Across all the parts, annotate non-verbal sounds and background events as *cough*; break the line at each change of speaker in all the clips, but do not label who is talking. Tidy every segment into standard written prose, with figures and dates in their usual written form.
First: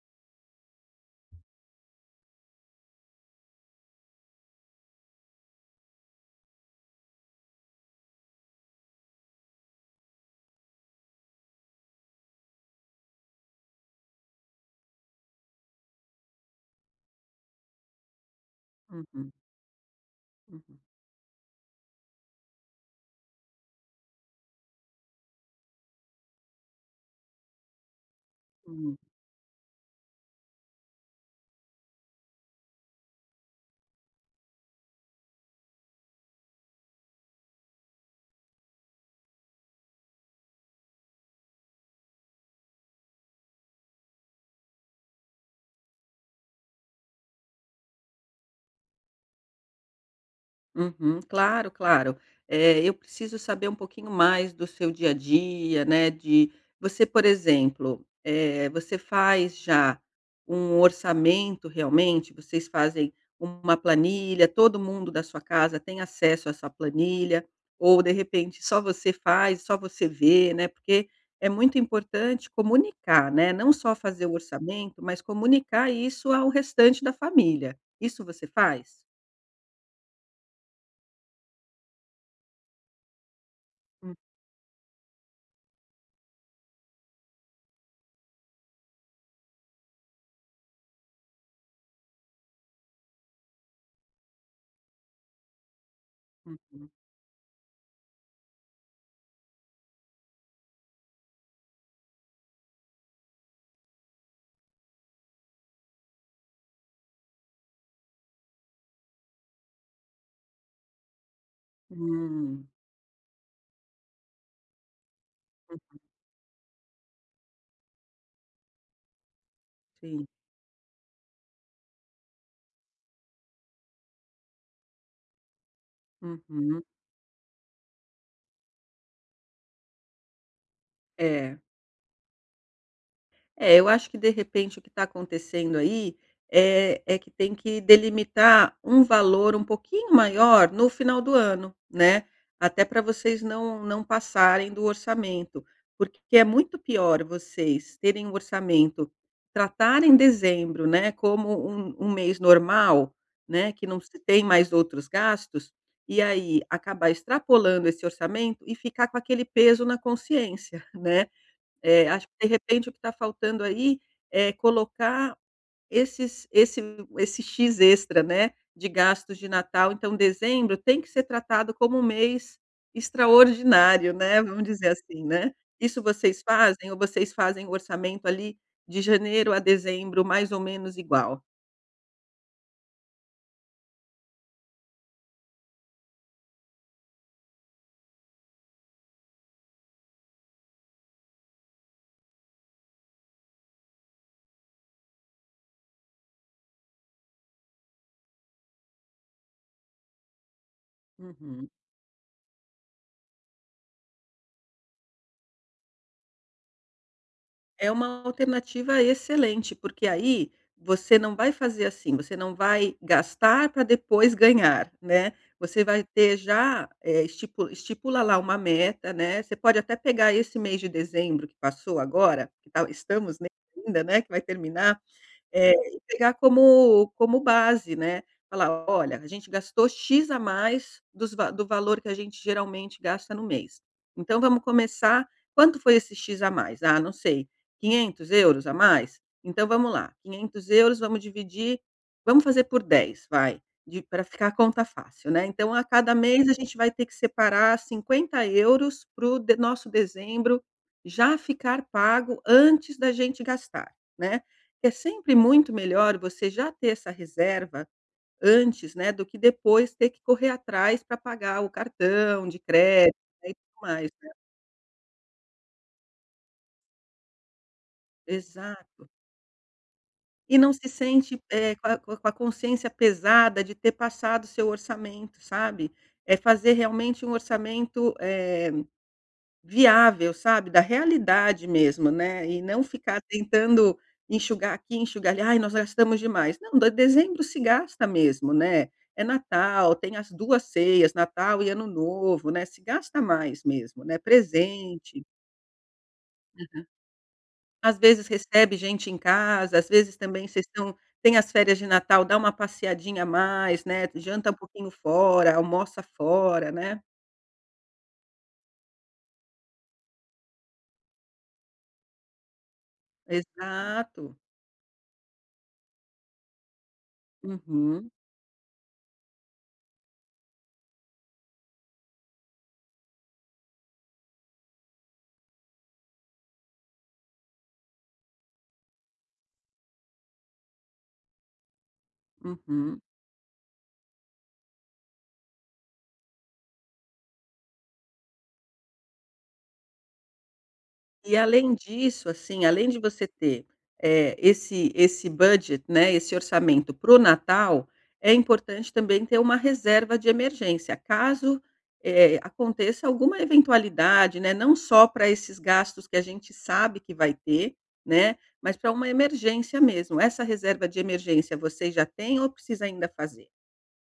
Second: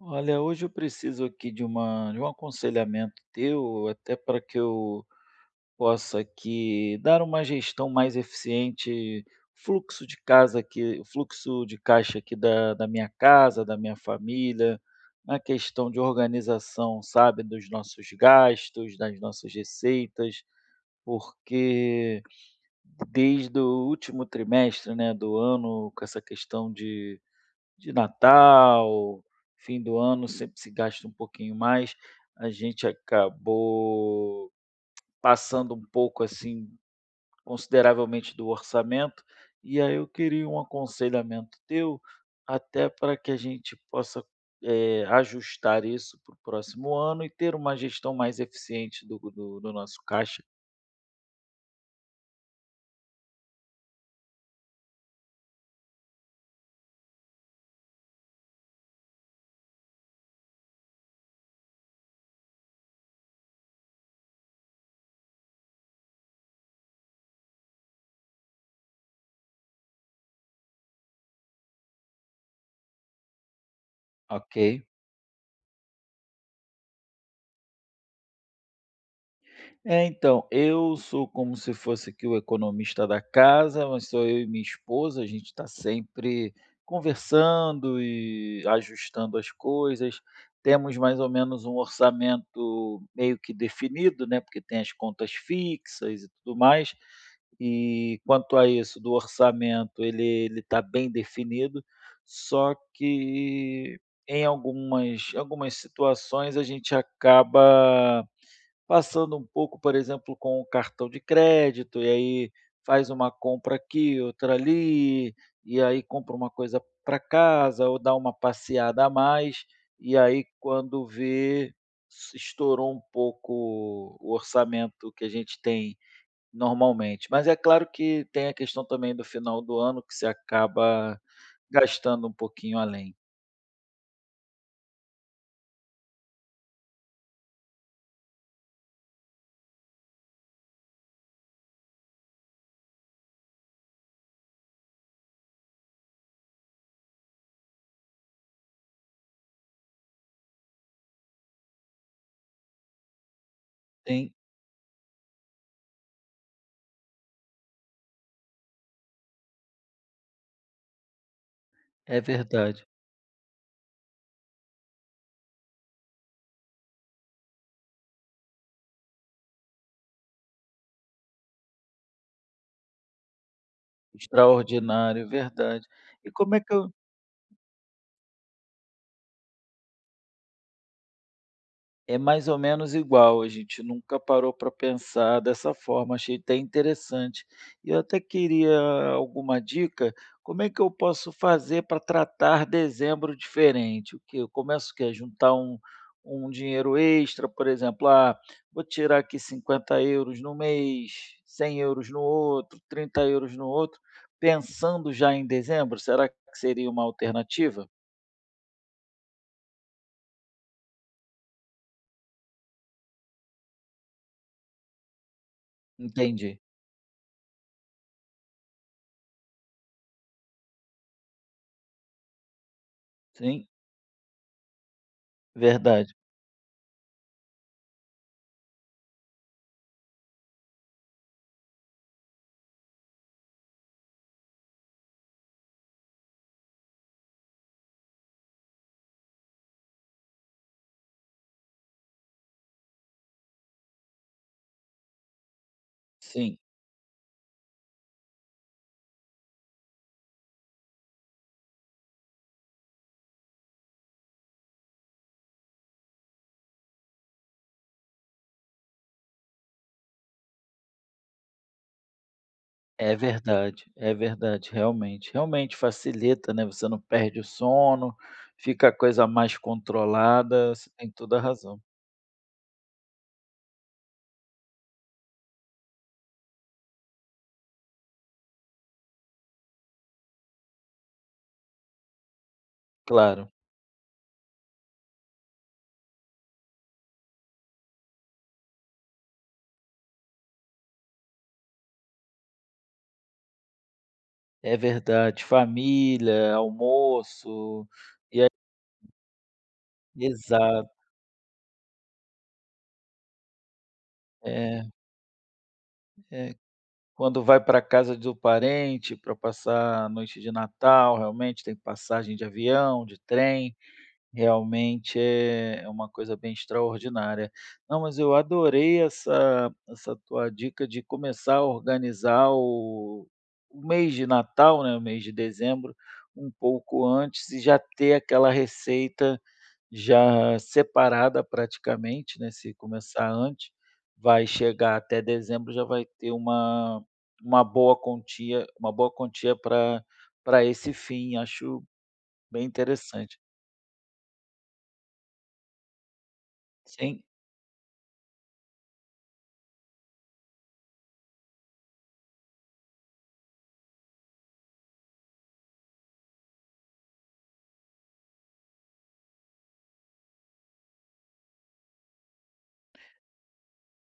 Olha, hoje eu preciso aqui de um aconselhamento teu, até para que eu possa aqui dar uma gestão mais eficiente, fluxo de caixa aqui da minha casa, da minha família, na questão de organização, sabe, dos nossos gastos, das
Uhum,
nossas receitas.
uhum,
Porque desde o último trimestre, né, do ano, com essa questão de
uhum.
Natal, fim do ano sempre se gasta um pouquinho mais, a gente acabou passando um pouco, assim, consideravelmente do orçamento, e aí eu queria um aconselhamento teu, até para que a gente possa, ajustar isso para o próximo ano e ter uma gestão mais eficiente do nosso caixa.
Uhum, claro, claro. Eu preciso saber um pouquinho mais do seu dia a dia, né, de você, por exemplo, você faz já um orçamento realmente? Vocês fazem uma planilha, todo mundo da sua casa tem acesso a essa planilha? Ou, de repente, só você faz, só você vê, né? Porque é muito importante comunicar, né? Não só fazer o
Ok.
orçamento, mas comunicar isso ao restante da família. Isso você faz?
É, então, eu sou como se fosse aqui o economista da casa, mas sou eu e minha esposa, a gente está sempre conversando e ajustando as coisas. Temos mais ou menos um orçamento meio que definido, né? Porque tem as contas fixas e tudo
Uhum.
mais. E quanto a isso do orçamento, ele está bem definido, só que em algumas situações a gente acaba passando um pouco, por exemplo, com o cartão de crédito, e aí
Hum,
faz uma compra aqui, outra ali, e aí compra uma coisa para casa ou dá uma passeada a mais, e
sim.
aí quando vê, estourou um pouco o orçamento que a gente tem
Uhum.
normalmente. Mas é claro que tem a questão também do final do ano que se acaba
É,
gastando um pouquinho além.
É, eu acho que de repente o que está acontecendo aí é que tem que delimitar um valor um pouquinho maior no final do ano, né? Até para vocês não, não passarem do orçamento. Porque é muito pior vocês terem um orçamento, tratarem dezembro, né, como um mês normal, né, que não se
Tem,
tem mais outros gastos, e aí acabar extrapolando esse orçamento e ficar com aquele peso na consciência, *laughs* né? É,
é
acho que de
verdade.
repente o que está faltando aí é colocar esses esse esse X extra, né, de gastos de Natal, então dezembro tem que ser tratado como um mês extraordinário, né, vamos dizer
Extraordinário,
assim,
é
né.
verdade.
Isso
E
vocês
como é que eu...
fazem ou vocês fazem o orçamento ali de janeiro a dezembro mais ou menos igual?
É mais ou menos igual, a gente nunca parou para pensar dessa forma, achei até interessante. E eu até queria alguma dica. Como é que eu posso fazer para tratar dezembro diferente? O que eu começo? Que quê? Juntar um um dinheiro extra? Por exemplo, ah, vou tirar aqui €50 no mês,
Uhum.
€100 no outro, €30 no outro, pensando já em dezembro. Será que seria uma alternativa?
É uma alternativa excelente, porque aí você não vai fazer assim, você não vai gastar para depois ganhar, né? Você vai ter
Entendi.
já, estipula lá uma meta, né, você pode até pegar esse mês de dezembro que passou agora, que estamos nele
Sim,
ainda, né, que vai terminar e
verdade.
pegar como base, né, falar: "Olha, a gente gastou X a mais dos va do valor que a gente geralmente gasta no mês. Então vamos começar, quanto foi esse X a mais? Ah, não sei, 500 euros a mais? Então vamos lá, 500 euros vamos dividir, vamos fazer por 10 vai, para ficar a conta fácil, né. Então a cada mês a
Sim.
gente vai ter que separar €50 para o nosso dezembro já ficar pago antes da gente gastar, né". É sempre muito melhor você já ter essa reserva antes, né, do que depois ter que correr atrás para pagar o cartão de crédito, né, e tudo mais,
É
né.
verdade, realmente. Realmente facilita, né, você não perde o sono, fica a
Exato.
coisa mais
E
controlada,
não se
você tem toda
sente,
a razão.
com a consciência pesada de ter passado seu orçamento, sabe. É fazer realmente um orçamento, viável, sabe, da realidade mesmo, né, e não ficar
Claro,
tentando enxugar aqui, enxugar ali: "Ai, nós gastamos demais". Não, de dezembro se gasta mesmo, né, é Natal, tem as 2 ceias, Natal e Ano Novo, né, se gasta mais mesmo, né,
é
presente,
verdade. Família, almoço,
às vezes recebe gente em casa, às vezes também vocês
exato,
estão, tem as férias de Natal, dá uma passeadinha a mais, né, janta um
é,
pouquinho fora, almoça
é.
fora, né.
Quando vai para casa do parente para passar a noite de Natal, realmente tem passagem de avião, de trem.
Exato.
Realmente é é uma coisa bem extraordinária. Não,
Uhum,
mas eu adorei essa tua dica de começar a organizar o mês de Natal, né, o mês de dezembro, um pouco antes e já ter aquela receita já separada praticamente, né, se
uhum.
começar antes, vai chegar até dezembro, já vai ter uma boa quantia, uma boa quantia para esse
E
fim,
além
acho
disso, assim,
bem
além de você
interessante.
ter, esse budget, né, esse orçamento para o
Sim.
Natal, é importante também ter uma reserva de emergência, caso, aconteça alguma eventualidade, né, não só para esses gastos que a gente sabe que vai ter, né, mas para uma emergência mesmo. Essa reserva de emergência vocês já têm ou precisa ainda fazer?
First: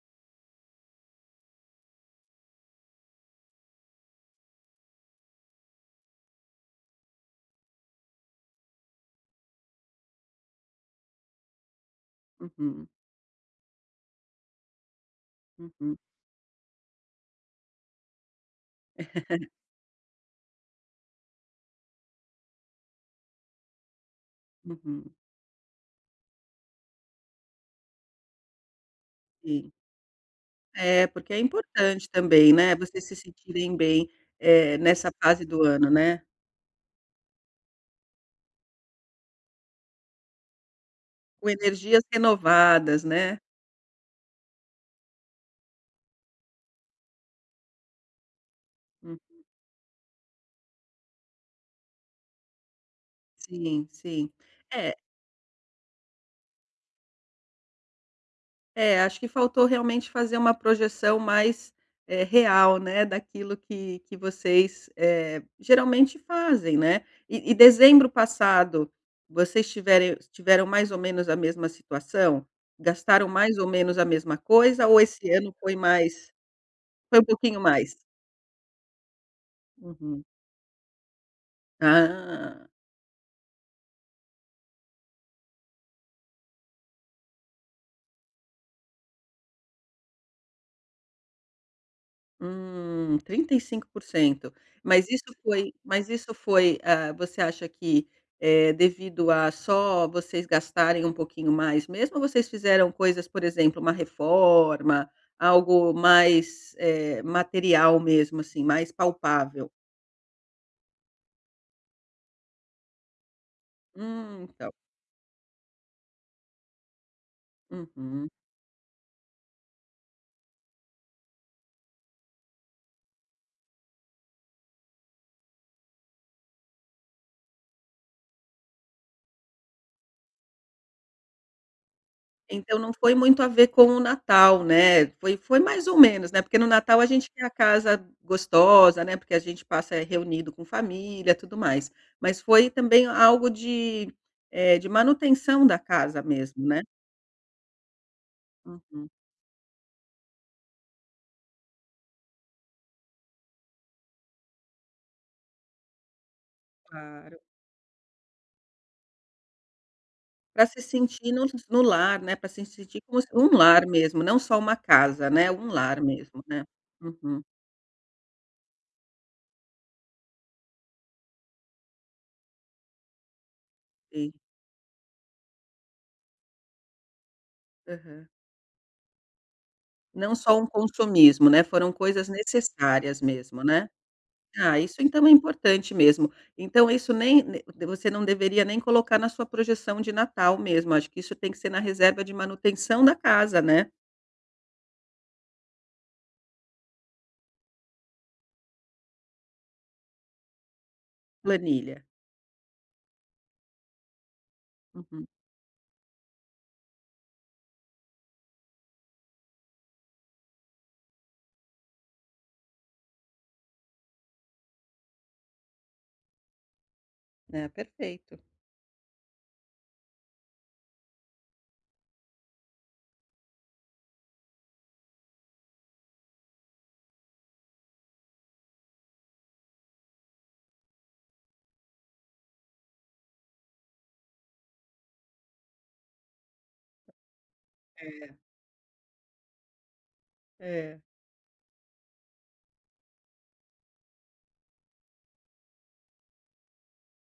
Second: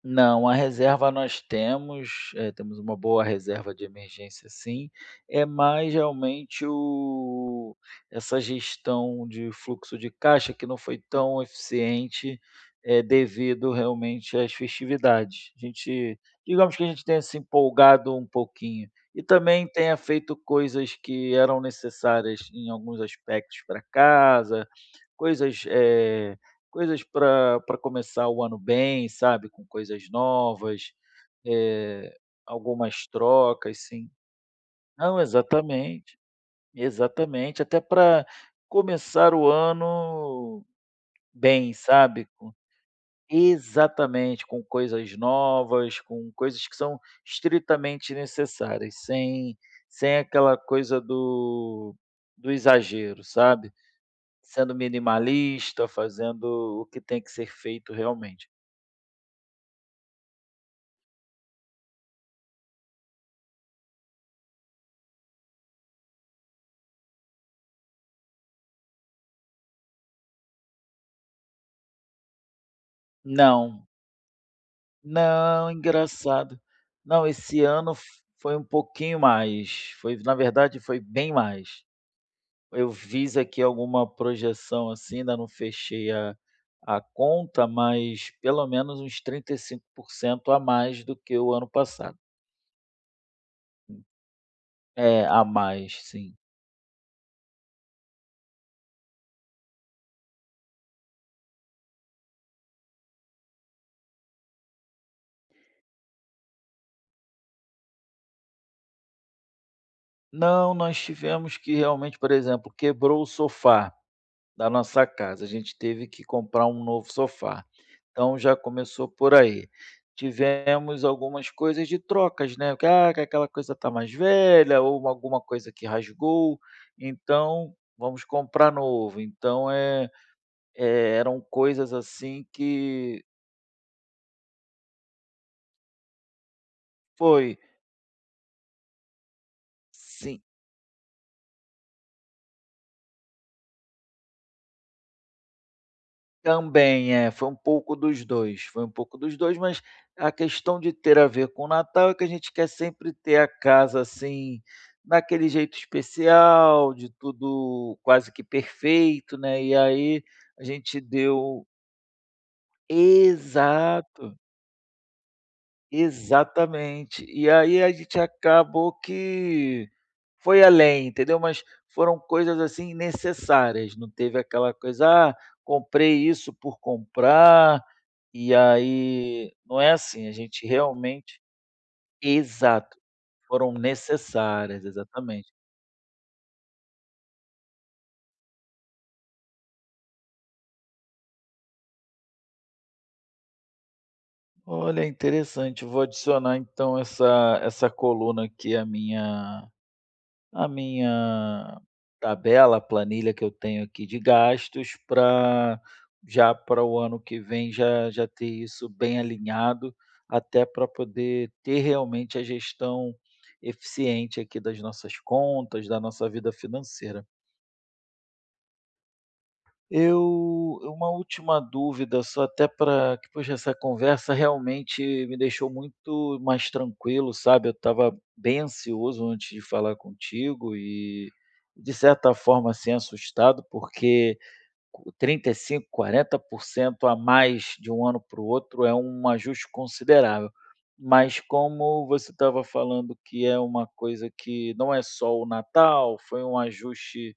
Não, a reserva nós temos, temos uma boa reserva de emergência, sim, é mais realmente o essa gestão de fluxo de caixa que não foi tão eficiente,
Uhum,
devido realmente às festividades. A
uhum,
gente, digamos que a gente tenha se empolgado um pouquinho e também tenha feito coisas que eram necessárias em alguns aspectos para casa,
uhum,
coisas, coisas para começar o ano bem, sabe, com
sim.
coisas novas,
É, porque é importante
eh,
também, né, vocês
algumas
se sentirem
trocas,
bem,
sim.
nessa
Não,
fase do ano,
exatamente,
né,
exatamente, até para começar o ano
com
bem,
energias
sabe, com...
renovadas, né.
exatamente, com coisas novas, com coisas que são estritamente necessárias,
Hum,
sem sem aquela coisa do exagero, sabe,
sim, sim.
sendo
É,
minimalista, fazendo o que tem que ser feito realmente.
é, acho que faltou realmente fazer uma projeção mais, real, né, daquilo que vocês, geralmente fazem, né. E dezembro passado, vocês tiverem tiveram mais ou menos a mesma situação? Gastaram mais ou
Não,
menos a mesma coisa ou esse ano
não, engraçado.
foi um
Não,
pouquinho
esse ano
mais?
f foi um pouquinho mais, foi
Uhum.
na verdade foi bem mais.
Ah,
Eu fiz aqui alguma projeção, assim, ainda não fechei a conta, mas pelo menos uns 35% a mais do que o ano passado.
35%. Mas
É,
isso
a
foi
mais,
mas isso
sim.
foi, ah, você acha que, é devido a só vocês gastarem um pouquinho mais mesmo, ou vocês fizeram coisas, por exemplo, uma reforma, algo mais, material mesmo, assim, mais palpável?
Não, nós tivemos que realmente, por exemplo, quebrou o sofá da
Então.
nossa casa. A gente teve que comprar um novo sofá.
Uhum.
Então já começou por aí. Tivemos algumas coisas de trocas, né? Que, ah, que aquela coisa tá mais velha ou alguma coisa que rasgou, então vamos comprar novo. Então é, é, eram coisas assim
Então não foi
que
muito a ver com o Natal, né, foi mais ou menos, né, porque no Natal a gente tem a
foi...
casa gostosa, né, porque a gente passa reunido com família, tudo mais. Mas foi também algo de manutenção da casa mesmo, né.
Também, é, foi um pouco dos dois, foi um
Uhum.
pouco dos dois, mas a questão de ter a ver com o Natal é que a gente quer sempre ter a casa, assim, daquele jeito especial, de
Claro.
tudo quase que perfeito, né, e aí a
Pra se
gente
sentir no
deu
no lar, né, pra se sentir como se um lar mesmo,
exato.
não só uma casa, né, um lar mesmo, né.
Exatamente.
Uhum,
E aí a gente acabou que foi além, entendeu? Mas foram coisas, assim, necessárias, não
sim.
teve aquela coisa: "Ah, comprei isso por comprar",
Aham.
e aí não é assim, a
Não só um
gente realmente
consumismo, né, foram coisas
exato,
necessárias mesmo,
foram
né. Ah,
necessárias,
isso então é
exatamente.
importante mesmo. Então isso nem ne você não deveria nem colocar na sua projeção de Natal mesmo, acho que isso tem que ser na reserva de manutenção da casa, né,
Olha, interessante, vou adicionar então essa coluna aqui à minha
planilha.
tabela, a planilha que eu tenho aqui de gastos
Uhum.
para, já para o ano que vem, já ter isso bem alinhado, até para poder ter realmente a gestão eficiente aqui das nossas contas, da nossa vida financeira.
É, perfeito.
Eu uma última dúvida só, até para que, poxa, essa conversa realmente me deixou muito mais tranquilo, sabe, eu estava bem ansioso antes de falar contigo e, de certa forma, assim, assustado, porque 35, 40% a mais de um ano
É,
para o outro é um ajuste considerável.
é.
Mas como você estava falando que é uma coisa que não é só o Natal, foi um ajuste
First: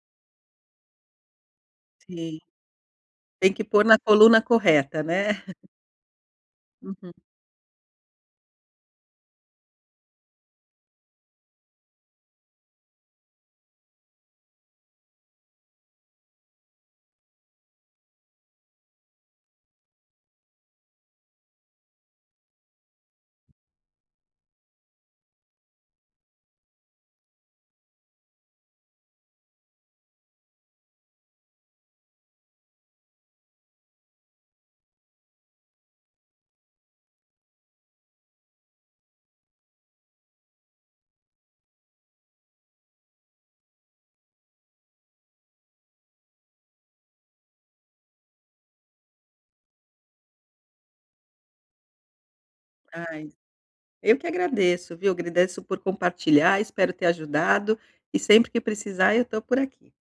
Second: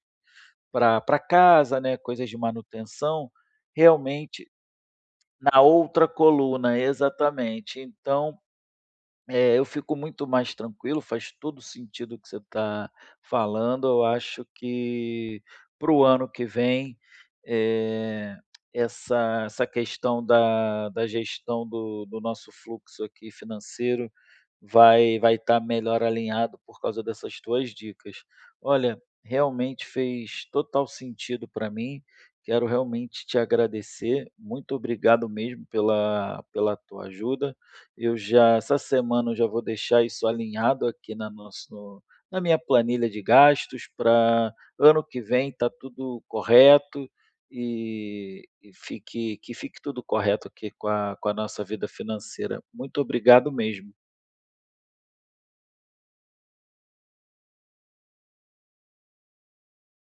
para pra casa, né, coisas de
Sim,
manutenção,
tem que pôr na coluna
realmente
correta, né.
na outra coluna,
Uhum.
exatamente. Então, eu fico muito mais tranquilo, faz todo sentido o que você está falando. Eu acho que para o ano que vem, eh, essa essa questão da gestão do nosso fluxo aqui financeiro, vai estar melhor alinhado por causa dessas tuas dicas. Olha, realmente fez total sentido para mim. Quero realmente te agradecer. Muito obrigado mesmo pela tua ajuda. Eu já essa semana eu já vou deixar isso alinhado aqui na nosso no- na minha planilha de gastos para ano que vem tá tudo correto, e fique tudo correto aqui com a nossa vida financeira. Muito
Ai,
obrigado mesmo.
eu que agradeço, viu, agradeço por compartilhar, espero ter ajudado, e sempre que precisar eu estou por aqui.